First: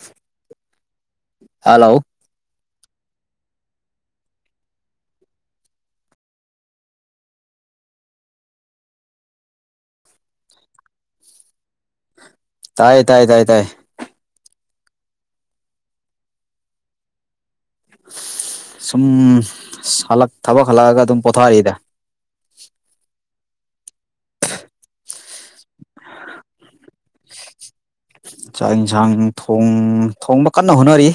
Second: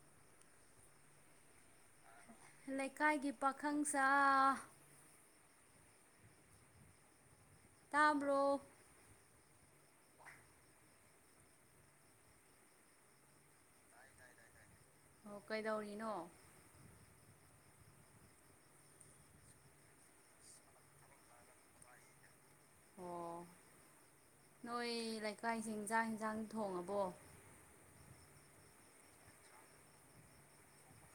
[unintelligible] hello ꯂꯩꯀꯥꯏꯒꯤ ꯄꯥꯈꯪ ꯁꯥ ꯇꯥꯕ꯭ꯔꯣ ꯇꯥꯌꯦ ꯇꯥꯌꯦ ꯇꯥꯌꯦ ꯇꯥꯌꯦ ꯑꯣ ꯀꯩꯗꯧꯔꯤꯅꯣ ꯁꯨꯝ ꯁꯥꯂꯛ ꯊꯕꯛ ꯍꯜꯂꯛꯑꯒ ꯑꯗꯨꯝ ꯄꯣꯊꯥꯔꯤꯗ ꯑꯣ ꯅꯣꯏ ꯂꯩꯀꯥꯏꯁꯤꯡ ꯆꯥꯛ ꯍꯤꯟꯖꯥꯡ ꯊꯣꯡꯉꯕ [unintelligible] ꯆꯥꯛ ꯏꯟꯁꯥꯡ ꯊꯣꯡ ꯊꯣꯡꯕ ꯀꯟꯅ ꯍꯣꯠꯅꯔꯤ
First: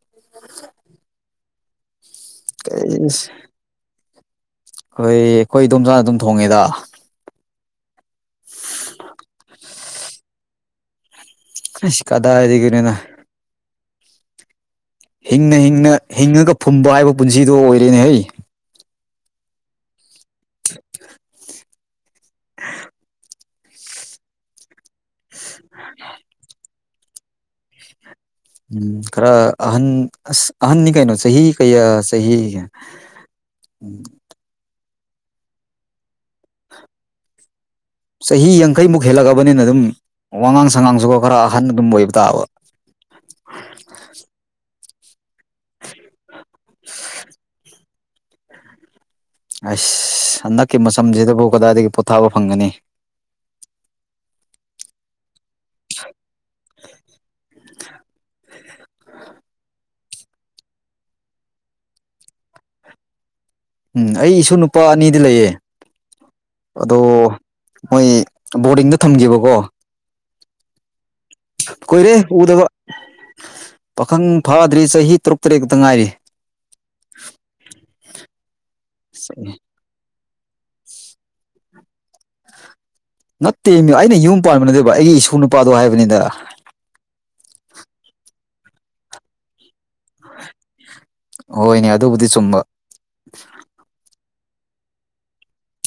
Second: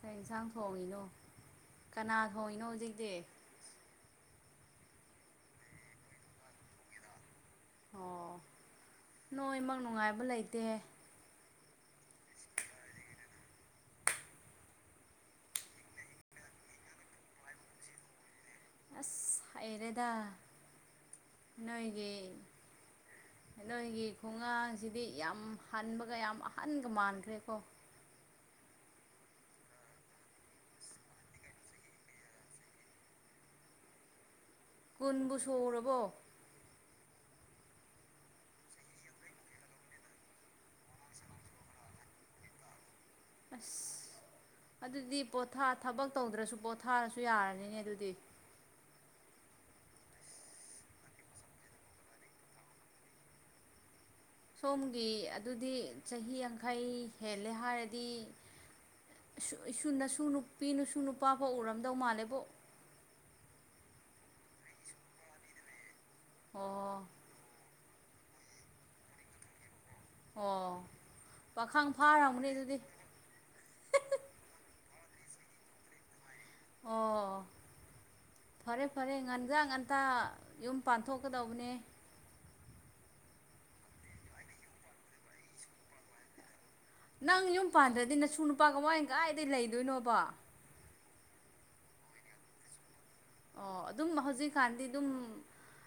ꯀꯩ ꯏꯟꯁꯥꯡ ꯊꯣꯡꯉꯤꯅꯣ ꯀꯅꯥ ꯊꯣꯡꯉꯤꯅꯣ ꯍꯧꯖꯤꯛꯇꯤ ꯈꯣꯏꯒꯤ ꯈꯣꯏ ꯏꯗꯣꯝꯆꯥꯅ ꯑꯗꯨꯝ ꯊꯣꯡꯉꯦꯗꯥ ꯑꯣ ꯅꯣꯏꯃꯛ ꯅꯨꯡꯉꯥꯏꯕ ꯂꯩꯇꯦ [unintelligible] ꯀꯗꯥꯢꯗꯒꯤꯅꯦꯗꯥ ꯍꯤꯡꯅ ꯍꯤꯡꯅ ꯍꯤꯡꯉꯒ ꯐꯨꯝꯕ ꯍꯥꯏꯕ ꯄꯨꯟꯁꯤꯗꯣ ꯑꯣꯏꯔꯦꯅꯦ ꯍꯩ ꯑꯁ ꯍꯩꯔꯦꯗꯥ ꯅꯣꯏꯒꯤ [unintelligible] ꯅꯣꯏꯒꯤ ꯈꯨꯉꯥꯡꯁꯤꯗꯤ ꯌꯥꯝ ꯍꯟꯕꯒ ꯌꯥꯝ ꯑꯍꯟꯒ ꯃꯥꯟꯈ꯭ꯔꯦꯀꯣ ꯎꯝ ꯈꯔ ꯑꯍꯟ ꯑꯁ ꯑꯍꯟꯅꯤ ꯀꯩꯅꯣ ꯆꯍꯤ ꯀꯌꯥ ꯆꯍꯤ ꯎꯝ [unintelligible] ꯀꯨꯟꯕꯨ ꯁꯨꯔꯕꯣ ꯆꯍꯤ ꯌꯥꯡꯈꯩꯃꯨꯛ ꯍꯦꯜꯂꯛꯑꯕꯅꯤꯅ ꯗꯨꯝ ꯋꯥꯉꯥꯡ ꯁꯉꯥꯡꯁꯨꯒꯣ ꯈꯔ ꯑꯍꯟꯅ ꯑꯗꯨꯝ ꯑꯣꯏꯕ ꯇꯥꯕ ꯑꯁ ꯑꯗꯨꯗꯤ ꯄꯣꯊꯥ ꯊꯕꯛ ꯇꯧꯗ꯭ꯔꯁꯨ ꯄꯣꯊꯥꯔꯁꯨ ꯌꯥꯔꯅꯤꯅꯦ ꯑꯗꯨꯗꯤ ꯍꯩꯁ ꯍꯟꯗꯛꯀꯤ ꯃꯁꯝꯖꯤꯗꯕꯨ ꯀꯗꯥꯏꯗꯒꯤ ꯄꯣꯊꯥꯕ ꯐꯪꯒꯅꯤ [inaudible] ꯁꯣꯝꯒꯤ ꯑꯗꯨꯗꯤ ꯆꯍꯤ ꯌꯥꯡꯈꯩ ꯍꯦꯜꯂꯦ ꯍꯥꯏꯔꯗꯤ ꯏꯁꯨ ꯢꯁꯨ ꯅꯁꯨ ꯅꯨꯄꯤ ꯅꯁꯨ ꯅꯨꯄꯥ ꯐꯧ ꯎꯔꯝꯗꯧ ꯃꯥꯜꯂꯦꯕꯣ ꯎꯝ ꯑꯩ ꯏꯁꯨ ꯅꯨꯄꯥ ꯑꯅꯤꯗꯤ ꯂꯩꯌꯦ ꯑꯗꯣ ꯑꯣ ꯃꯣꯏ ꯕꯣꯔꯗꯤꯡꯗ ꯊꯝꯒꯤꯕꯀꯣ ꯑꯣ ꯄꯥꯈꯪ ꯀꯨꯏꯔꯦ ꯐꯥꯔꯝꯒꯅꯤ ꯎꯗꯕ ꯑꯗꯨꯗꯤ ꯄꯥꯈꯪ ꯐꯥ ꯑꯗꯨꯗꯤ ꯆꯍꯤ ꯇꯔꯨꯛ ꯇ꯭ꯔꯦꯠ ꯈꯇꯪ ꯉꯥꯢꯔꯤ ꯑꯣ ꯐꯔꯦ ꯐꯔꯦ ꯉꯟꯖꯥꯡ ꯉꯟꯇꯥ ꯌꯨꯝ ꯄꯥꯟꯊꯣꯛꯀꯗꯧꯕꯅꯦ ꯅꯠꯇꯦꯃꯤ ꯑꯩꯅ ꯌꯨꯝ ꯄꯥꯟꯕ ꯅꯠꯇꯦꯕ ꯑꯩꯒꯤ ꯏꯁꯨ ꯅꯨꯄꯥꯗꯣ ꯍꯥꯏꯕꯅꯦꯗ ꯅꯪ ꯌꯨꯝ ꯄꯥꯟꯗ꯭ꯔꯗꯤ ꯅꯁꯨ ꯅꯨꯄꯥ ꯀꯃꯥꯢꯟ ꯀꯥꯏꯗꯩ ꯂꯩꯗꯣꯏꯅꯣꯕ ꯍꯣꯏꯅꯦ ꯑꯗꯨꯕꯨꯗꯤ ꯆꯨꯝꯕ ꯑꯣ ꯑꯗꯨꯝ ꯍꯧꯖꯤꯛꯀꯥꯟꯗꯤ ꯑꯗꯨꯝ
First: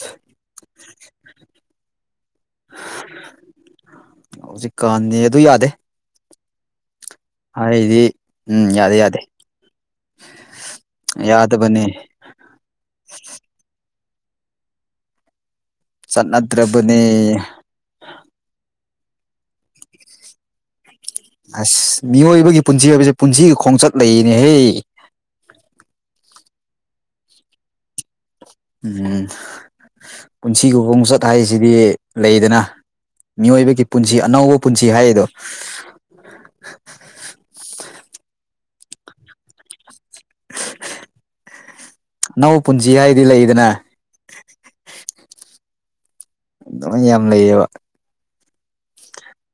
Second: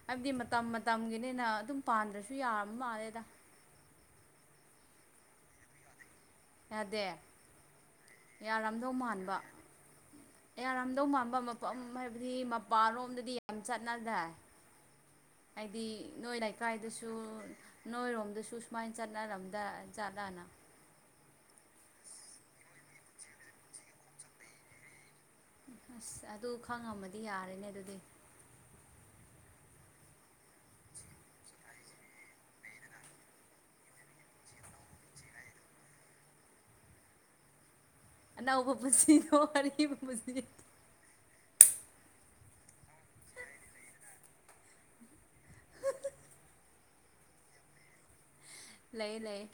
ꯍꯥꯏꯕꯗꯤ ꯃꯇꯝ ꯃꯇꯝꯒꯤꯅꯤꯅ ꯑꯗꯨꯝ ꯄꯥꯟꯗ꯭ꯔꯁꯨ ꯌꯥꯔꯕ ꯃꯥꯜꯂꯦꯗ ꯀꯥꯟꯅꯦ ꯑꯗꯨ ꯌꯥꯗꯦ ꯌꯥꯗꯦ ꯍꯥꯏꯗꯤ ꯎꯝ ꯌꯥꯔꯝꯗꯧ ꯌꯥꯗꯦ ꯌꯥꯗꯦ ꯃꯥꯟꯕ ꯌꯥꯔꯝꯗꯧ ꯃꯥꯟꯕ ꯃꯐꯝ ꯌꯥꯗꯕꯅꯦ ꯍꯥꯏꯕꯗꯤ ꯃꯄꯥꯜꯂꯣꯝꯗꯗꯤ ꯌꯥꯝ ꯆꯠ ꯅꯗꯥꯢ ꯍꯥꯏꯗꯤ ꯅꯣꯏ ꯆꯠꯅꯗ꯭ꯔꯕꯅꯦ ꯂꯩꯀꯥꯏꯗꯁꯨ ꯅꯣꯏꯔꯣꯝꯗꯁꯨ ꯁꯨ ꯃꯥꯏꯟ ꯆꯠꯅꯔꯝꯗꯥꯢ ꯆꯠꯂꯅ ꯑꯁ ꯃꯤꯌꯣꯏꯕꯒꯤ ꯄꯨꯟꯁꯤ ꯍꯥꯏꯕꯖꯦ ꯄꯨꯟꯁꯤꯒꯤ ꯈꯣꯡꯆꯠ ꯂꯩꯌꯦꯅꯦꯍꯦ ꯑꯁ ꯑꯗꯨ ꯈꯪꯉꯝꯃꯗꯤ ꯌꯥꯔꯦꯅꯦ ꯑꯗꯨꯗꯤ ꯎꯝ ꯄꯨꯟꯁꯤꯒꯤ ꯈꯣꯡꯆꯠ ꯍꯥꯏꯁꯤꯗꯤ ꯂꯩꯗꯅꯥ ꯃꯤꯌꯣꯏꯕꯒꯤ ꯄꯨꯟꯁꯤ ꯑꯅꯧꯕ ꯄꯨꯟꯁꯤ ꯍꯥꯏꯔꯤꯗꯣ [inaudible] ꯑꯅꯧꯕ ꯄꯨꯟꯁꯤꯗꯣ ꯋꯥꯔꯤ ꯄꯨꯟꯁꯤ ꯑꯅꯧꯕ ꯄꯨꯟꯁꯤ ꯍꯥꯏꯗꯤ ꯂꯩꯗꯅ ꯑꯗꯨꯝ ꯌꯥꯝ ꯂꯩꯌꯦꯕ ꯂꯩꯌꯦ ꯂꯩꯌꯦ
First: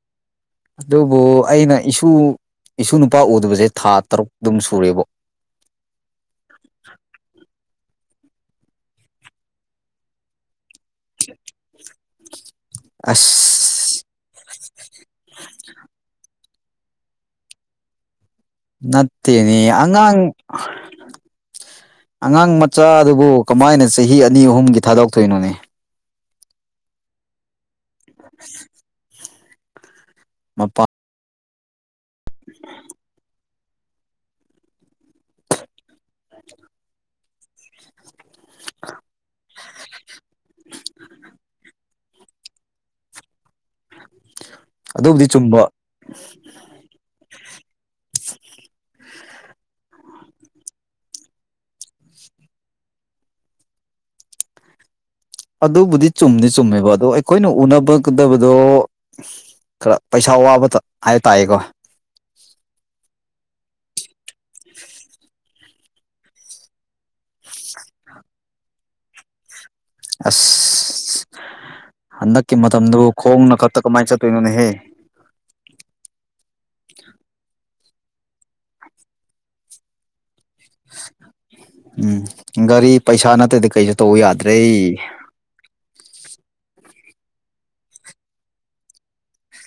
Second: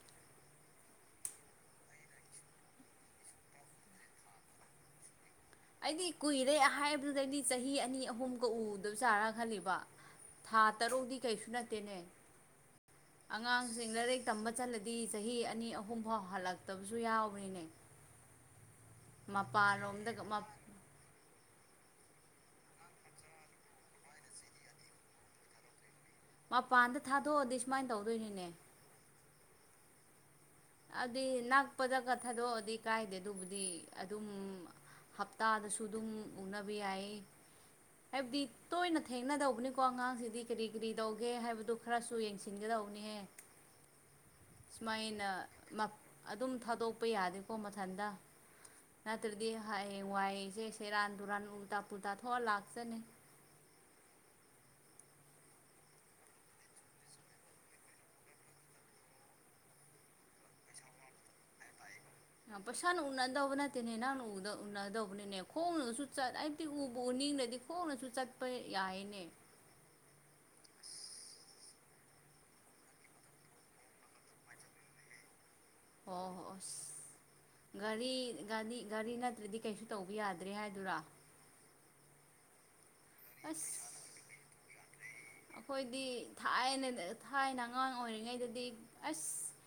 ꯑꯗꯨꯕꯨ ꯑꯩꯅ ꯏꯁꯨ ꯏꯁꯨ ꯅꯨꯄꯥ ꯎꯗꯕꯖꯦ ꯊꯥ ꯇꯔꯨꯛ ꯗꯨꯝ ꯁꯨꯔꯦꯕꯣ ꯑꯩꯗꯤ ꯀꯨꯏꯔꯦ ꯑꯍꯥꯏꯕꯗꯨꯗꯗꯤ ꯆꯍꯤ ꯑ ꯑꯅꯤ ꯑꯍꯨꯝꯒ ꯎꯗꯕ ꯆꯥꯔ ꯈꯜꯂꯤꯕ ꯊꯥ ꯇꯔꯨꯛꯗꯤ ꯀꯩꯁꯨ ꯅꯠꯇꯦꯅꯦ ꯑꯉꯥꯡꯁꯤꯡ ꯑꯁ ꯂꯥꯏꯔꯤꯛ ꯇꯝꯕ ꯆꯠꯂꯗꯤ ꯆꯍꯤ ꯑꯅꯤ ꯑꯍꯨꯝ ꯐꯥꯎ ꯍꯜꯂꯛ ꯇꯕꯁꯨ ꯌꯥꯎꯕꯅꯤꯅꯦ ꯅꯠꯇꯦꯅꯦ ꯃꯄꯥꯟꯂꯣꯝꯗ ꯑꯉꯥꯡ ꯑꯉꯥꯡ ꯃꯆꯥꯗꯨꯕꯨ ꯀꯃꯥꯏꯅ ꯆꯍꯤ ꯑꯅꯤ ꯑꯍꯨꯝꯒꯤ ꯊꯥꯗꯣꯛꯇꯣꯏꯅꯣꯅꯦ ꯃꯄꯥꯟꯗ ꯊꯥꯗꯣꯛꯑꯗꯤ ꯁꯨꯃꯥꯏꯟ ꯇꯧꯗꯣꯏꯅꯤꯅꯦ ꯃꯄꯥ ꯑꯗꯤ ꯅꯛꯄꯗꯒ ꯊꯥꯗꯣꯛꯑꯗꯤ ꯀꯥꯏꯗꯦ ꯑꯗꯨꯕꯨꯗꯤ ꯑꯗꯨꯝ ꯍꯞꯇꯥꯗꯁꯨ ꯑꯗꯨꯝ ꯎꯅꯕ ꯌꯥꯏꯌꯦ ꯍꯥꯏꯕꯗꯤ ꯇꯣꯏꯅ ꯊꯦꯡꯅꯗꯧꯕꯅꯦꯀꯣ ꯑꯉꯥꯡꯁꯤꯗꯤ ꯀꯔꯤ ꯀꯔꯤ ꯗꯧꯒꯦ ꯍꯥꯏꯕꯗꯨ ꯈꯔꯁꯨ ꯌꯦꯡꯁꯤꯟꯒꯗ ꯗꯧꯅꯦꯍꯦ ꯑꯗꯨꯕꯨꯗꯤ ꯁꯨꯃꯥꯏꯅ ꯆꯨꯝꯕ ꯃꯞ ꯑꯗꯨꯝ ꯊꯥꯗꯣꯛꯄ ꯌꯥꯗꯦꯀꯣ ꯃ ꯊꯟꯗ ꯅꯠꯇ꯭ꯔꯗꯤ ꯍꯥꯏ ꯌꯦꯋꯥꯏꯖꯦ ꯁꯦꯔꯥꯟ ꯇꯨꯔꯥꯟ ꯎꯜꯇꯥ ꯄꯨꯜꯇꯥ ꯊꯣꯛꯑ ꯂꯥꯛꯆꯅꯤ ꯑꯗꯨꯕꯨꯗꯤ ꯆꯨꯝꯗꯤ ꯆꯨꯝꯃꯦꯕ ꯑꯗꯣ ꯑꯩꯈꯣꯏꯅ ꯎꯅꯕꯒꯗꯕꯗꯣ ꯈꯔ ꯄꯩꯁꯥ ꯋꯥꯕ ꯍꯥꯏ ꯇꯌꯦꯀꯣ ꯄꯩꯁꯥꯅ ꯎꯅꯗꯧꯕ ꯅꯠꯇꯦꯅꯦ ꯅꯪꯅ ꯎꯗ ꯎꯅꯗꯧꯕꯅꯤꯅꯦ ꯈꯣꯡꯅꯁꯨ ꯆꯠ ꯍꯥꯏꯕꯗꯤ ꯎꯕꯨ ꯎꯅꯤꯡ ꯆꯤꯡꯗꯗꯤ ꯈꯣꯡꯅꯁꯨ ꯆꯠꯄ ꯌꯥꯏꯌꯦꯅꯦ ꯑꯁ ꯍꯟꯗꯛꯀꯤ ꯃꯇꯝꯗꯣ ꯈꯣꯡꯅ ꯀꯛꯇ ꯀꯃꯥꯏꯅ ꯆꯠꯇꯣꯏꯅꯣꯅꯦ ꯍꯦ ꯑꯣ ꯍꯣ ꯑꯁ [inaudible] ꯒꯥꯔꯤ ꯒꯥꯔꯤ ꯒꯥꯔꯤ ꯅꯠꯇ꯭ꯔꯗꯤ ꯀꯩꯁꯨ ꯇꯧꯕ ꯌꯥꯗ꯭ꯔꯦ ꯍꯥꯏꯗꯨꯔꯥ ꯎꯝ ꯒꯥꯔꯤ ꯄꯩꯁꯥ ꯅꯠꯇꯗꯤ ꯑꯁ ꯀꯩꯁꯨ ꯇꯧꯕ ꯌꯥꯗ꯭ꯔꯦ ꯑꯩꯈꯣꯏꯗꯤ ꯊꯥꯏꯅ ꯊꯥꯏꯅ ꯑꯉꯥꯡ ꯑꯣꯏꯔꯤꯉꯩꯗꯗꯤ ꯑꯁ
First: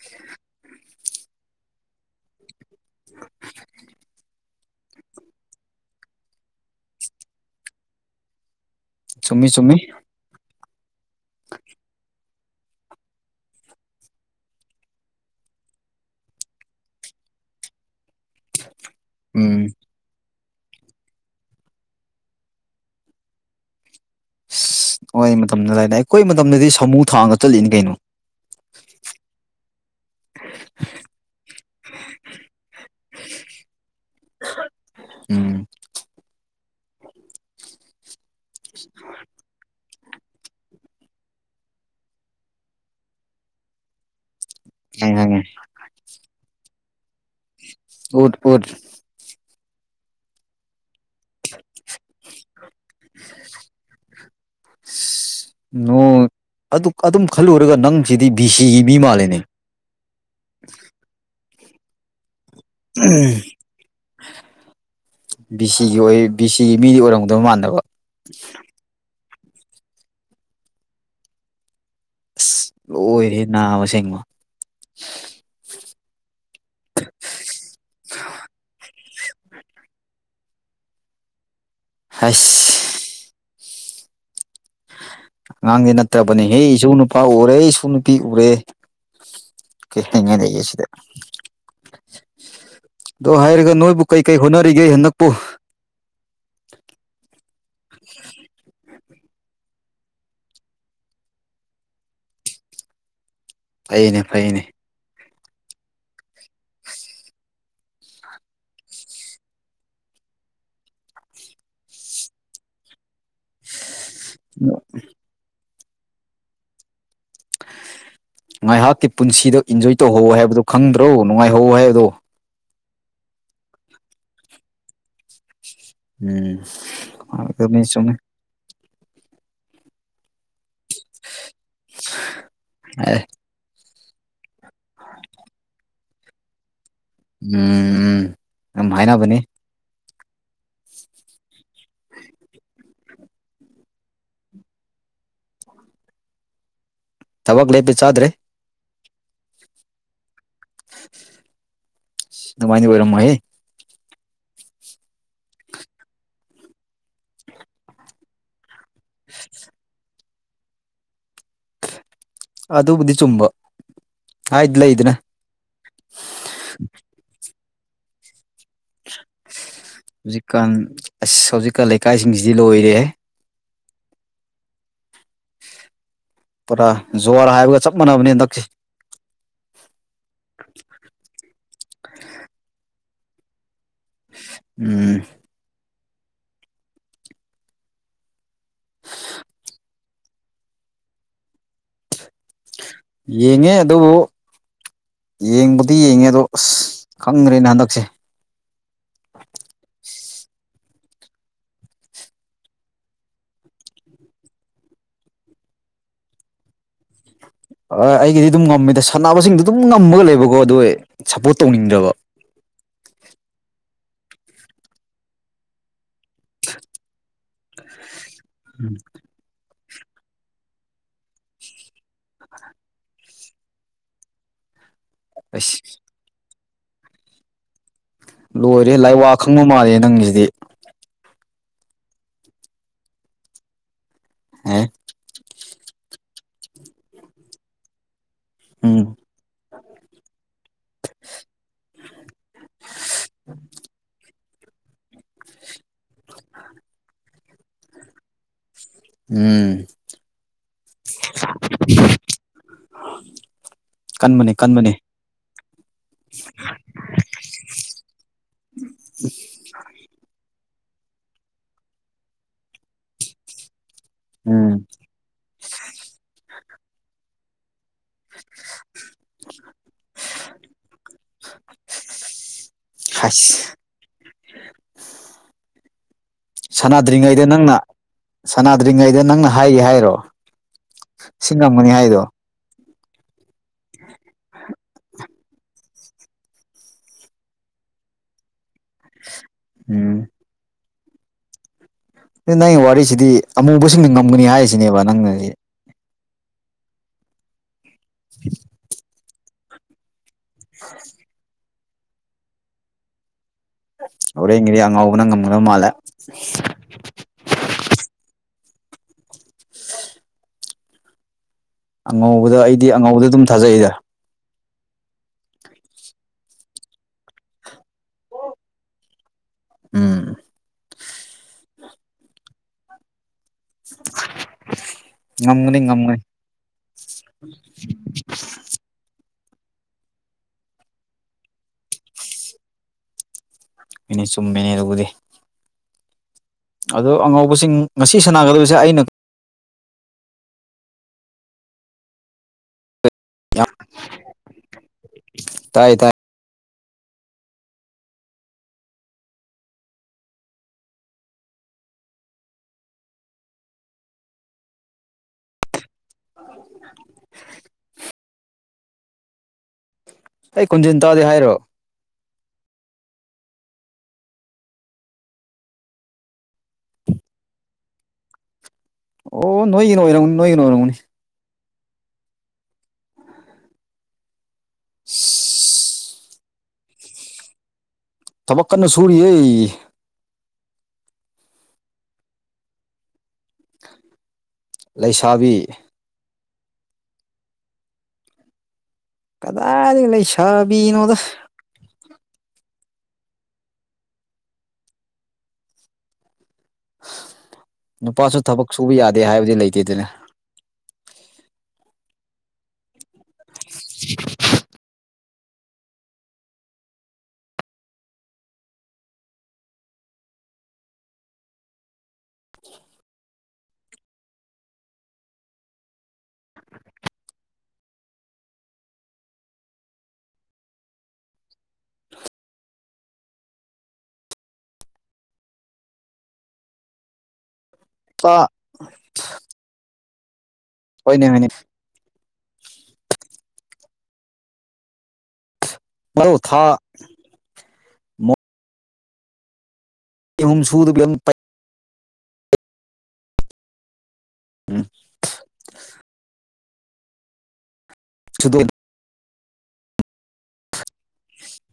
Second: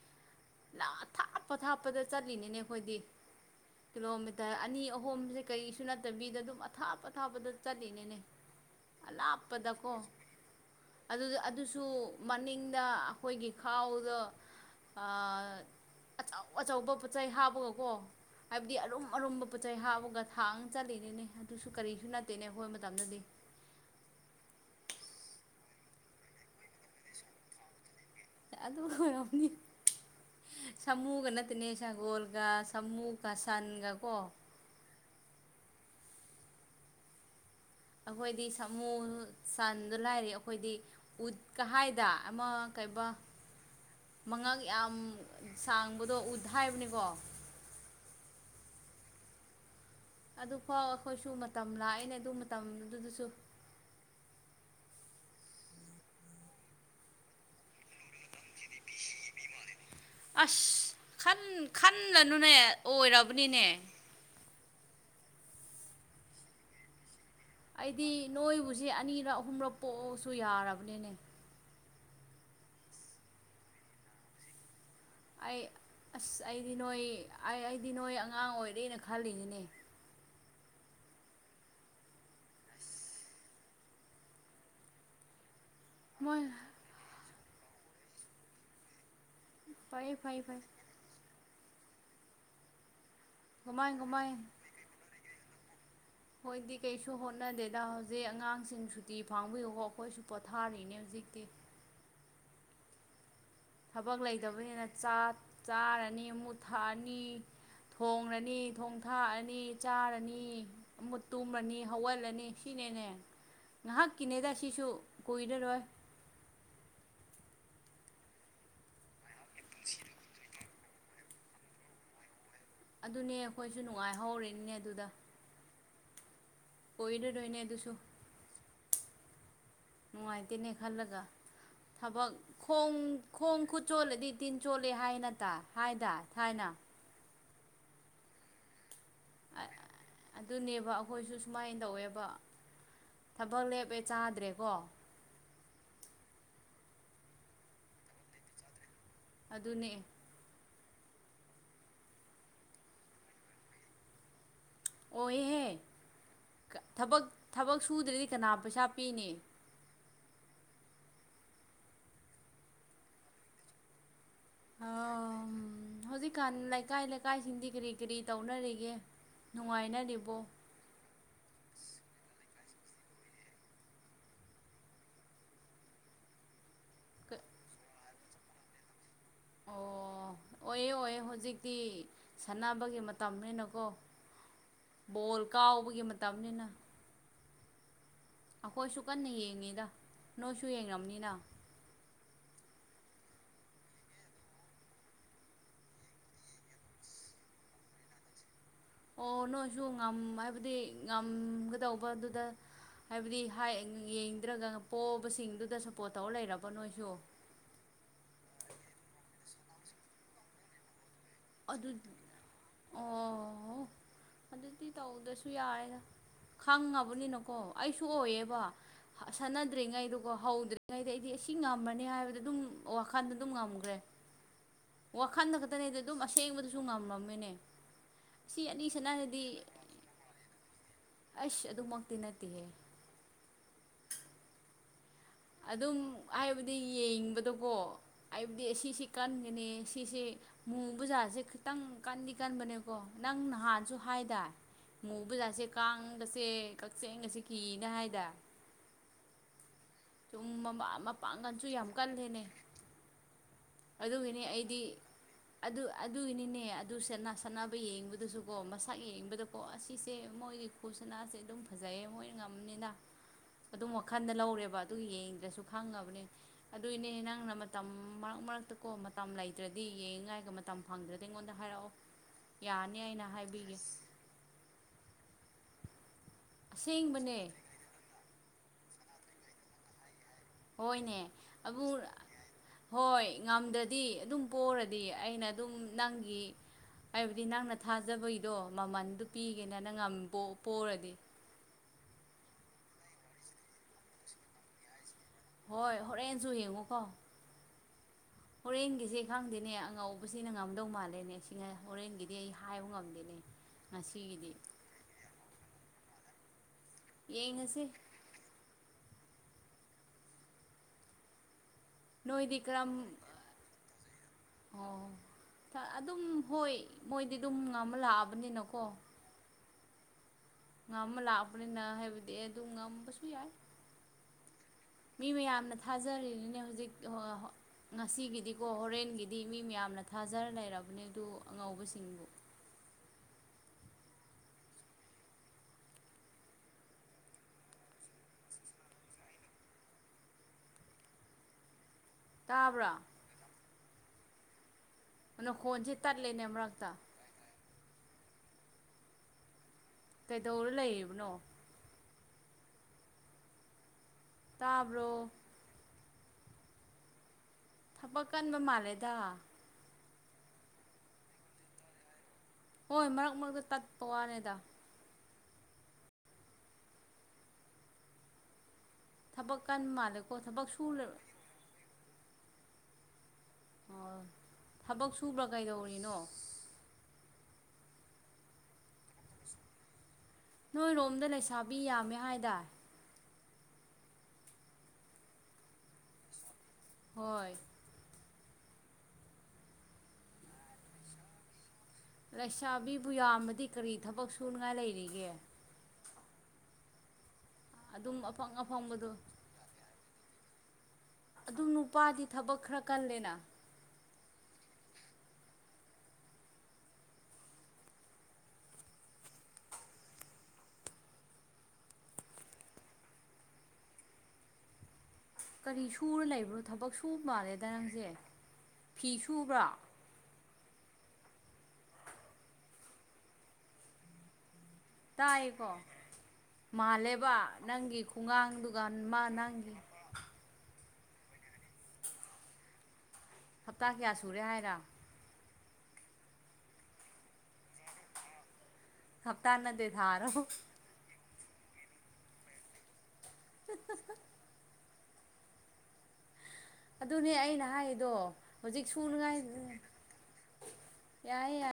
ꯂꯥꯞ ꯊꯥꯞꯄ ꯊꯥꯞꯄꯗ ꯆꯠꯂꯤꯅꯤꯅꯦ ꯑꯩꯈꯣꯏꯗꯤ ꯀꯤꯂꯣ ꯃꯤ ꯇꯔ ꯑꯅꯤ ꯑꯍꯨꯝꯁꯦ ꯀꯔꯤꯁꯨ ꯅꯠꯇꯕꯤꯗ ꯑꯗꯨꯝ ꯑꯊꯥꯞ ꯑꯊꯥꯞꯄꯗꯁꯨ ꯆꯠꯂꯤꯅꯤꯅꯦ ꯆꯨꯝꯃꯤ ꯆꯨꯝꯃꯤ ꯑꯂꯥꯞꯄꯗꯀꯣ ꯑꯗꯨꯗꯨ ꯑꯗꯨꯁꯨ ꯃꯅꯤꯡꯗ ꯑꯩꯈꯣꯏꯒꯤ ꯈꯥꯎꯗꯣ ꯑꯥ ꯑꯥ ꯑꯆꯧ ꯑꯆꯧꯕ ꯄꯣꯠꯆꯩ ꯍꯥꯞꯄꯒꯀꯣ ꯍꯥꯏꯕ ꯗꯤ ꯑꯔꯨꯝ ꯑꯔꯨꯝꯕ ꯎꯝ ꯄꯣꯠꯆꯩ ꯍꯥꯞꯄꯒ ꯊꯥꯡꯉꯥ ꯆꯠꯂꯤꯅꯤꯅꯦ ꯑꯗꯨꯁꯨ ꯀꯔꯤꯁꯨ ꯅꯠꯇꯦꯅꯦ ꯑꯩꯈꯣꯏ ꯃꯇꯝꯗꯗꯤ ꯃꯣꯏ ꯃꯇꯝꯗ ꯂꯩ ꯑꯩꯈꯣꯏ ꯃꯇꯝꯗꯗꯤ ꯁꯃꯨ ꯊꯥꯡꯒ ꯆꯠꯂꯤꯅꯤ ꯀꯩꯅꯣ ꯑꯗꯨꯒ ꯍꯤꯍꯥ ꯑꯣꯏꯔꯝꯅꯤ ꯁꯥꯃꯨꯒꯅ ꯅꯦ ꯁꯒꯣꯜꯒ ꯁꯃꯨ ꯒ ꯁꯟꯒ ꯀꯣ ꯎꯝ ꯑꯩꯈꯣꯏꯗꯤ ꯁꯥꯃꯨ ꯁꯟꯗꯣ ꯂꯥꯏꯔꯤ ꯑꯩꯈꯣꯏꯗꯤ ꯎꯠ ꯀꯥ ꯍꯥꯏꯗ ꯑꯃ ꯀꯩꯕ [inaudible] ꯃꯉꯛ ꯌꯥꯝ ꯈꯪꯉꯦ ꯈꯪꯉꯦ ꯁꯥꯡꯕꯗꯣ ꯎꯠ ꯍꯥꯏꯕꯅꯤꯀꯣ ꯎꯠ ꯎꯠ ꯑꯗꯨꯐꯥꯎ ꯑꯩꯈꯣꯏꯁꯨ ꯃꯇꯝ ꯂꯥꯑꯦꯅꯦ ꯑꯗꯨ ꯃꯇꯝ ꯗꯨꯗꯁꯨ ꯏꯁ ꯅꯣ ꯑꯗꯨ ꯑꯗꯨꯝ ꯈꯜꯂꯨꯔꯒ ꯅꯪꯁꯤꯗꯤ ꯕꯤ ꯁꯤ ꯒꯤ ꯃꯤ ꯃꯥꯜꯂꯦꯅꯦ ꯈꯟꯂ ꯅꯨꯅꯦ ꯑꯣꯏꯔꯕꯅꯤꯅꯦ ꯕꯤ ꯁꯤꯒꯤ ꯑꯣꯏ ꯕꯤ ꯁꯤꯒꯤ ꯃꯤꯗꯤ ꯑꯣꯏꯔꯝ ꯑꯩꯗꯤ ꯅꯣꯏꯕꯨꯁꯦ ꯑꯅꯤꯔꯛ ꯑꯍꯨꯝꯔꯛ ꯄꯣꯛꯑꯁꯨ ꯌꯥꯔꯕꯅꯤꯅꯦ ꯑꯁ ꯂꯣꯏꯔꯦ ꯍꯦ ꯅꯥꯕ ꯑꯁꯦꯡꯕ ꯑꯩ ꯑꯁ ꯑꯩꯗꯤ ꯅꯣꯏ ꯑꯩꯗꯤ ꯅꯣꯏ ꯑꯉꯥꯡ ꯑꯣꯏꯔꯦꯅ ꯈꯜꯂꯤꯅꯤꯅꯦ ꯍꯩꯁ ꯑꯉꯥꯡꯗꯤꯦ ꯃꯣꯏ ꯅꯠꯇ꯭ꯔꯕꯅꯦꯍꯦ ꯑꯩꯁꯨ ꯅꯨꯄꯥ ꯎꯔꯦ ꯑꯩꯁꯨ ꯅꯨꯄꯤ ꯎꯔꯦ ꯀꯩ ꯐꯩ ꯍꯥꯅꯤꯡꯉꯥꯏ ꯐꯩ ꯂꯩꯒꯦ ꯐꯩ ꯁꯤꯗꯥ ꯑꯗꯣ ꯍꯥꯏꯔꯒ ꯀꯃꯥꯏ ꯅꯣꯏꯕꯨ ꯀꯩ ꯀꯃꯥꯏ ꯀꯩ ꯍꯣꯠꯅꯔꯤꯒꯦ ꯍꯟꯗꯛꯄꯨ ꯑꯩꯈꯣꯏꯗꯤ ꯀꯩꯁꯨ ꯍꯣꯠꯅꯗꯦꯗ ꯍꯧꯖꯤꯛ ꯑꯉꯥꯡꯁꯤꯡꯁꯨ ꯁꯨꯇꯤ ꯐꯪꯕꯒꯤ ꯍꯣ ꯑꯩꯈꯣꯏꯁꯨ ꯄꯣꯊꯥꯔꯤꯅꯦ ꯍꯧꯖꯤꯛꯇꯤ ꯊꯕꯛ ꯐꯩꯅꯦ ꯐꯩꯅꯦ ꯂꯩꯇꯕꯅꯤꯅ ꯆꯥꯛ ꯆꯥꯔꯅꯤ ꯃꯨꯛ ꯊꯛꯑꯅꯤ ꯊꯣꯡꯔꯅꯤ ꯊꯣꯡ ꯊꯥꯛꯑꯅꯤ ꯆꯥꯔꯅꯤ ꯃꯨꯛ ꯇꯨꯝꯔꯅꯤ ꯍꯧꯒꯠꯂꯅꯤ ꯁꯤꯅꯤ ꯅꯤꯅꯦ ꯉꯥꯏꯍꯥꯛꯀꯤꯅꯤꯗ ꯁꯤꯁꯨ ꯀꯨꯏꯔꯔꯣꯏ ꯉꯥꯏꯍꯥꯛꯀꯤ ꯄꯨꯟꯁꯤꯗ ꯏꯟꯖꯣꯏ ꯇꯧꯍꯧ ꯍꯥꯏꯕꯗꯣ ꯈꯪꯗ꯭ꯔꯣ ꯅꯨꯡꯉꯥꯏꯍꯧ ꯍꯥꯏꯕꯗꯣ ꯑꯗꯨꯅꯦ ꯑꯩꯈꯣꯏꯁꯨ ꯅꯨꯡꯉꯥꯏꯍꯧꯔꯤꯅꯤꯅꯦ ꯑꯗꯨꯗ ꯎꯝ ꯑꯣꯏꯔꯔꯣꯏꯅꯦ ꯑꯗꯨꯁꯨ ꯆꯨꯝꯃꯦ ꯅꯨꯡꯉꯥꯏꯇꯦꯅꯦ ꯈꯜꯂꯒ ꯊꯕꯛ ꯈꯣꯡ ꯑꯦ ꯈꯣꯡ ꯈꯨꯠ ꯆꯣꯠꯂꯗꯤ ꯇꯤꯟ ꯆꯣꯠꯂꯦ ꯍꯥꯏꯅꯠꯇ ꯍꯥꯏꯗ ꯊꯥꯏꯅ ꯎꯝ ꯌꯥꯝ ꯍꯥꯏꯅꯕꯅꯤ ꯑꯗꯨꯅꯦꯕ ꯑꯩꯈꯣꯏꯁꯨ ꯁꯨꯃꯥꯏꯅ ꯇꯧꯋꯦꯕ ꯊꯕꯛ ꯂꯦꯞꯄꯦ ꯆꯥꯗ꯭ꯔꯦꯀꯣ ꯊꯕꯛ ꯂꯦꯞꯄꯦ ꯆꯥꯗ꯭ꯔꯦ ꯑꯗꯨꯅꯦ ꯗꯨꯃꯥꯏꯗꯤ ꯑꯣꯏꯔꯝ ꯃꯣꯢꯍꯦ ꯑꯣꯌꯦꯍꯦ ꯊꯕꯛ ꯊꯕꯛ ꯁꯨꯗ꯭ꯔꯗꯤ ꯀꯅꯥ ꯄꯩꯁꯥ ꯄꯤꯅꯤ ꯑꯗꯨꯕꯨꯗꯤ ꯆꯨꯝꯕ ꯍꯥꯏꯗꯤ ꯂꯩꯗꯅ ꯑꯥ ꯍꯧꯖꯤꯛꯀꯥꯟ ꯂꯩꯀꯥꯏ ꯂꯩꯀꯥꯏꯁꯤꯡꯗꯤ ꯀꯤꯔꯤ ꯀꯤꯔꯤ ꯇꯧꯅꯔꯤꯒꯦ ꯅꯨꯡꯉꯥꯏꯅꯔꯤꯕꯣ ꯍꯧꯖꯤꯛꯀꯥꯟ ꯑꯁ ꯍꯧꯖꯤꯛꯀꯥꯟ ꯂꯩꯀꯥꯏꯁꯤꯡꯁꯤꯗꯤ ꯂꯣꯏꯔꯦꯍꯦ ꯄꯨꯔꯥ ꯖꯨꯋꯥꯔ ꯍꯥꯏꯕꯒ ꯆꯞ ꯃꯥꯟꯅꯕꯅꯦ ꯍꯟꯗꯛꯁꯤ ꯑꯣ ꯑꯣꯏꯌꯦ ꯑꯣꯏꯌꯦ ꯍꯧꯖꯤꯛꯇꯤ ꯁꯥꯟꯅꯕꯒꯤ ꯃꯇꯝꯅꯤꯅꯀꯣ ꯎꯝ ꯕꯣꯜ ꯀꯥꯎꯕꯒꯤ ꯃꯇꯝꯅꯤꯅ ꯑꯩꯈꯣꯏꯁꯨ ꯀꯟꯅ ꯌꯦꯡꯉꯤꯗ ꯅꯣꯏꯁꯨ ꯌꯦꯡꯔꯝꯅꯤꯗ ꯌꯦꯡꯉꯦ ꯑꯗꯨꯕꯨ ꯌꯦꯡꯕꯗꯤ ꯌꯦꯡꯉꯦ ꯑꯗꯣ ꯑꯁ ꯈꯪꯒꯔꯦꯅ ꯍꯟꯗꯛꯁꯦ ꯑꯣ ꯅꯣꯏꯁꯨ ꯉꯝ ꯍꯥꯏꯕꯗꯤ ꯉꯝꯒꯗꯧꯕ ꯗꯨꯗ ꯍꯥꯏꯕꯗꯤ ꯍꯥꯏ ꯌꯦꯡꯗ꯭ꯔꯒ ꯄꯣꯛꯕꯁꯤꯡꯗꯨꯗ ꯁꯞꯄꯣꯠ ꯇꯧ ꯂꯩꯔꯕꯣ ꯅꯣꯏꯁꯨ ꯑꯥ ꯑꯩꯒꯤꯗꯤ ꯑꯗꯨꯝ ꯉꯝꯃꯦꯗ ꯁꯥꯟꯅꯕꯁꯤꯡꯗꯣ ꯑꯗꯨꯝ ꯉꯥꯝꯃꯒ ꯂꯩꯕꯀꯣ ꯑꯗꯨ ꯑꯣꯏ ꯑꯗꯨ ꯑꯣ ꯑꯗꯨꯗꯤ ꯇꯧꯗꯥꯁꯨ ꯌꯥꯔꯦꯗ ꯈꯪꯉꯕꯅꯤꯅꯀꯣ ꯑꯩꯁꯨ ꯑꯣꯏꯌꯦꯕ ꯁꯟꯅ ꯗꯔꯤ ꯉꯩꯗꯥꯀꯣ ꯍꯧꯗꯔꯤꯉꯩꯗꯤ ꯑꯩꯗꯤ ꯑꯁꯤ ꯉꯝꯃꯅꯤ ꯍꯥꯏꯕ ꯑꯗꯨꯝ ꯋꯥꯈꯟ ꯑꯗꯨꯝ ꯉꯝꯈꯔꯦ ꯋꯥꯈꯟꯗ ꯑꯁ ꯈꯠꯇꯅꯤ ꯑꯗꯨ ꯂꯦꯡꯕꯗꯨꯁꯨ ꯉꯝꯃꯝꯃꯤꯅꯦ ꯁꯤ ꯑꯅꯤ ꯂꯣꯏꯔꯦ ꯂꯥꯏꯋꯥ ꯈꯪꯕ ꯃꯥꯜꯂꯦ ꯅꯪꯁꯤꯗꯤ ꯑꯁ ꯑꯗꯨꯃꯛꯇꯤ ꯅꯠꯇꯦꯍꯦ ꯑꯦ ꯑꯗꯨꯝ ꯍꯥꯏꯕꯗꯤ ꯌꯦꯡꯕꯗꯀꯣ ꯍꯥꯏꯕꯗꯤ ꯎꯝ ꯁꯤꯁꯤ ꯀꯟꯒꯅꯤ ꯁꯤꯁꯤ ꯃꯨꯕꯥ ꯖꯥꯠꯁꯦ ꯈꯤꯇꯪ ꯀꯥꯟꯗꯤ ꯀꯟꯕꯅꯦꯀꯣ ꯅꯪ ꯅꯍꯥꯟꯁꯨ ꯍꯥꯏꯗꯥꯢ ꯃꯨꯕꯖꯥꯠꯁꯦ ꯀꯥꯡꯒꯁꯦ ꯀꯛꯆꯦꯡꯒꯁꯦ ꯀꯤꯒ ꯍꯥꯏꯗꯥꯢ ꯎꯝ ꯗꯨꯝ ꯃꯃꯥ ꯃꯄꯥꯡꯒꯜꯁꯨ ꯌꯥꯝ ꯀꯜꯂꯦꯅꯦ ꯑꯗꯨꯒꯤꯅꯤ ꯀꯟꯕꯅꯤ ꯑꯩꯗꯤ ꯀꯟꯕꯅꯤ ꯑꯗꯨ ꯑꯗꯨꯒꯤꯅꯤꯅꯦ ꯑꯗꯨ ꯁꯦꯠꯅ ꯁꯥꯟꯅꯕ ꯌꯦꯡꯕꯗꯁꯨꯀꯣ ꯃꯁꯛ ꯌꯦꯡꯕꯗꯀꯣ ꯑꯁꯤꯁꯦ ꯃꯣꯏꯒꯤ ꯀꯨ ꯁꯅꯥꯁꯦ ꯑꯗꯨꯝ ꯐꯖꯩꯌꯦ ꯃꯣꯏ ꯉꯝꯅꯤꯅ [inaudible] ꯑꯗꯨꯝ ꯋꯥꯈꯟꯗ ꯎꯝ ꯂꯧꯔꯦꯕ ꯑꯗꯨꯒꯤ ꯌꯦꯡꯗ꯭ꯔꯁꯨ ꯈꯪꯉꯕꯅꯦ ꯑꯗꯨꯏꯅꯦ ꯅꯪꯅ ꯃ ꯇꯝ ꯃꯔꯛ ꯃꯔꯛꯇꯀꯣ ꯃꯇꯝ ꯂꯩꯇ꯭ꯔꯗꯤ ꯌꯦꯡꯉꯥꯏꯒ ꯃꯇꯝ ꯐꯪꯗ꯭ꯔꯗꯤ ꯑꯩꯉꯣꯟꯗ ꯍꯥꯏꯔꯛꯑꯣ ꯌꯥꯅꯤ ꯑꯩꯅ ꯍꯥꯏꯁ ꯍꯥꯏꯕꯤꯒꯦ ꯑꯁꯦꯡꯕꯅꯦ ꯁꯥꯅꯥꯗ꯭ꯔꯤꯉꯩꯗ ꯅꯪꯅ ꯁꯥꯅꯥꯗ꯭ꯔꯤꯉꯩꯗ ꯅꯪꯅ ꯍꯥꯏꯒꯦ ꯍꯥꯏꯔꯣ ꯍꯣꯏꯅꯦ ꯁꯤ ꯉꯝꯒꯅꯤ ꯑꯕꯨꯡꯔꯥ ꯍꯥꯏꯗꯣ ꯍꯣꯏ ꯉꯝꯗ꯭ꯔꯗꯤ ꯑꯗꯨꯝ ꯄꯔꯗꯤ ꯑꯩꯅ ꯑꯗꯨꯝ ꯅꯪꯒꯤ ꯍꯥꯏꯕꯗꯤ ꯅꯪꯅ ꯊꯥꯖꯕꯩꯗꯣ ꯃꯃꯟꯗꯨ ꯄꯤꯒꯦꯅ ꯅꯪ ꯎꯝ ꯉꯝꯕꯣ ꯄꯣꯔꯗꯤ ꯗꯨ ꯅꯪꯒꯤ ꯋꯥꯔꯤꯁꯤꯗꯤ ꯑꯃꯨꯕꯁꯤꯡꯅ ꯉꯝꯒꯅꯤ ꯍꯥꯏꯁꯤꯅꯦꯕ ꯅꯪꯅ ꯍꯣꯏ ꯍꯣꯔꯦꯟꯁꯨ ꯌꯦꯡꯉꯨꯀꯣ ꯍꯣꯔꯦꯟꯒꯤꯁꯦ ꯈꯪꯗꯦꯅꯦ ꯑꯉꯧꯕꯁꯤꯅ ꯉꯝꯗꯧ ꯃꯥꯜꯂꯦꯅꯦ ꯁꯤꯥꯉꯥꯢ ꯍꯣꯔꯦꯟꯒꯤꯗꯤ ꯑꯩ ꯍꯥꯏꯕ ꯉꯝꯗꯦꯅꯦ ꯉꯁꯤꯒꯤꯗꯤ ꯑꯣꯔꯦꯡꯒꯤꯗꯤ ꯑꯉꯥꯎꯕꯅ ꯉꯝꯉ ꯃꯥꯜꯂꯦ ꯌꯦꯡꯉꯁꯤ [unintelligible] ꯑꯉꯧꯕꯗꯣ ꯅꯣꯏꯗꯤ ꯑꯩꯗꯤ ꯀꯔꯝ ꯑꯉꯧꯕꯗꯣ ꯑꯗꯨꯝ ꯊꯥꯖꯩꯗ ꯑꯣ ꯊꯥ ꯑꯗꯨꯝ ꯍꯣꯏ ꯃꯣꯏꯗꯤ ꯑꯗꯨꯝ ꯉꯝꯃ ꯂꯥꯛꯑꯕꯅꯤꯅꯀꯣ ꯎꯝ ꯉꯝꯃ ꯂꯥꯛꯄꯅꯤꯅ ꯍꯥꯏꯕꯗꯤ ꯑꯗꯨꯝ ꯉꯝꯕꯁꯨ ꯌꯥꯏ [unintelligible] ꯃꯤ ꯃꯌꯥꯝꯅ ꯉꯝꯒꯅꯤ ꯉꯝꯒꯅꯤ ꯊꯥꯖꯔꯤꯅꯤꯅꯦ ꯍꯨꯖꯤꯛ ꯉꯁꯤꯒꯤꯗꯤꯀꯣ ꯍꯣꯔꯦꯟꯒꯤ ꯗꯤ ꯃꯤ ꯃꯌꯥꯝꯅ ꯊꯥꯖꯔ ꯂꯩꯔꯕꯅꯦ ꯑꯗꯨ ꯑꯉꯧꯕꯁꯤꯡꯕꯨ ꯃꯤꯅꯦ ꯆꯨꯝꯃꯦꯅꯦ ꯑꯗꯨꯕꯨꯗꯤ ꯑꯗꯣ ꯑꯉꯧꯕꯁꯤꯡ ꯉꯁꯤ ꯁꯥꯟꯅꯒꯗꯕꯁꯦ ꯑꯩꯅ ꯇꯥꯕ꯭ꯔꯥ ꯌꯥꯝ ꯅꯈꯣꯟꯖꯦ ꯇꯥꯏ ꯇꯥꯏ ꯇꯠꯂꯦꯅꯦ ꯃꯔꯛꯇ ꯀꯩꯗꯧꯔ ꯂꯩꯔꯤꯕꯅꯣ ꯇꯥꯕ꯭ꯔꯣ [unintelligible] ꯊꯕꯛ ꯀꯟꯕ ꯃꯥꯜꯂꯦꯗ ꯑꯩ ꯈꯣꯟꯖꯦꯟ ꯇꯥꯗꯤ ꯍꯥꯏꯔꯣ ꯍꯣꯏ ꯃꯔꯛ ꯃꯔꯛꯇ ꯇꯠꯄ ꯋꯥꯅꯦꯗ ꯊꯕꯛ ꯑꯣ ꯀꯟꯕ ꯅꯣꯏꯒꯤꯅ ꯃꯥꯜꯂꯦꯀꯣ ꯑꯣꯏꯔꯝꯅꯤ ꯅꯣꯏꯒꯤꯅ ꯊꯕꯛ ꯑꯣꯏꯔꯝꯒꯅꯤ ꯁꯨꯔ ꯑꯣ ꯊꯕꯛ ꯁꯨꯕ꯭ꯔꯥ ꯀꯩꯗꯧꯔꯤꯅꯣ ꯊꯕꯛ ꯀꯟꯅ ꯁꯨꯔꯤꯌꯦ ꯅꯣꯏꯔꯣꯝꯗ ꯂꯩꯁꯥꯕꯤ ꯌꯥꯝꯃꯦ ꯍꯥꯏꯗꯥꯢ ꯂꯩꯁꯥꯕꯤ ꯍꯣꯏ ꯀꯗꯥꯢꯗꯒꯤ ꯂꯩꯁꯥꯕꯤꯅꯣꯗ ꯂꯩꯁꯥꯕꯤꯕꯨ ꯌꯥꯝꯃꯗꯤ ꯀꯔꯤ ꯊꯕꯛ ꯁꯨꯅꯤꯉꯥꯏ ꯂꯩꯔꯤꯒꯦ ꯑꯗꯨꯝ ꯅꯨꯄꯥꯁꯨ ꯑꯐꯪ ꯊꯕꯛ ꯁꯨꯕ ꯑꯐꯪꯕꯗꯣ ꯌꯥꯗꯦ ꯍꯥꯏꯕꯗꯤ ꯂꯩꯇꯦꯗꯅ ꯑꯗꯨꯝ ꯅꯨꯄꯥꯗꯤ ꯊꯕꯛ ꯈꯔ ꯀꯜꯂꯦꯅ ꯀꯔꯤ ꯁꯨꯔ ꯂꯩꯕ꯭ꯔꯣ ꯊꯕꯛ ꯁꯨꯕ ꯃꯥꯜꯂꯦꯗ ꯅꯪꯖꯦ ꯐꯤ ꯁꯨꯕ꯭ꯔꯥ ꯇꯥꯏꯌꯦꯀꯣ ꯃꯥꯜꯂꯦꯕ ꯅꯪꯒꯤ ꯅꯨꯄꯥ ꯈꯨꯉꯥꯡꯗꯨꯒ ꯃꯥ ꯅꯪꯒꯤ ꯍꯣꯏꯅꯦ ꯍꯣꯏꯅꯦ ꯍꯞꯇꯥ ꯀꯌꯥ ꯁꯨꯔꯦ ꯍꯥꯏꯔ ꯑꯧ ꯊꯥ ꯃꯣꯏ ꯍꯞꯇꯥ ꯅꯠꯇꯦ ꯊꯥꯔꯣ [unintelligible] [unintelligible] [unintelligible] ꯑꯗꯨꯅꯦ ꯑꯩꯅ ꯍꯥꯏꯔꯤꯗꯣ ꯁꯨꯗꯣꯏ ꯍꯧꯖꯤꯛ ꯁꯨꯅꯨꯉꯥꯏ ꯌꯥꯏ ꯌꯥ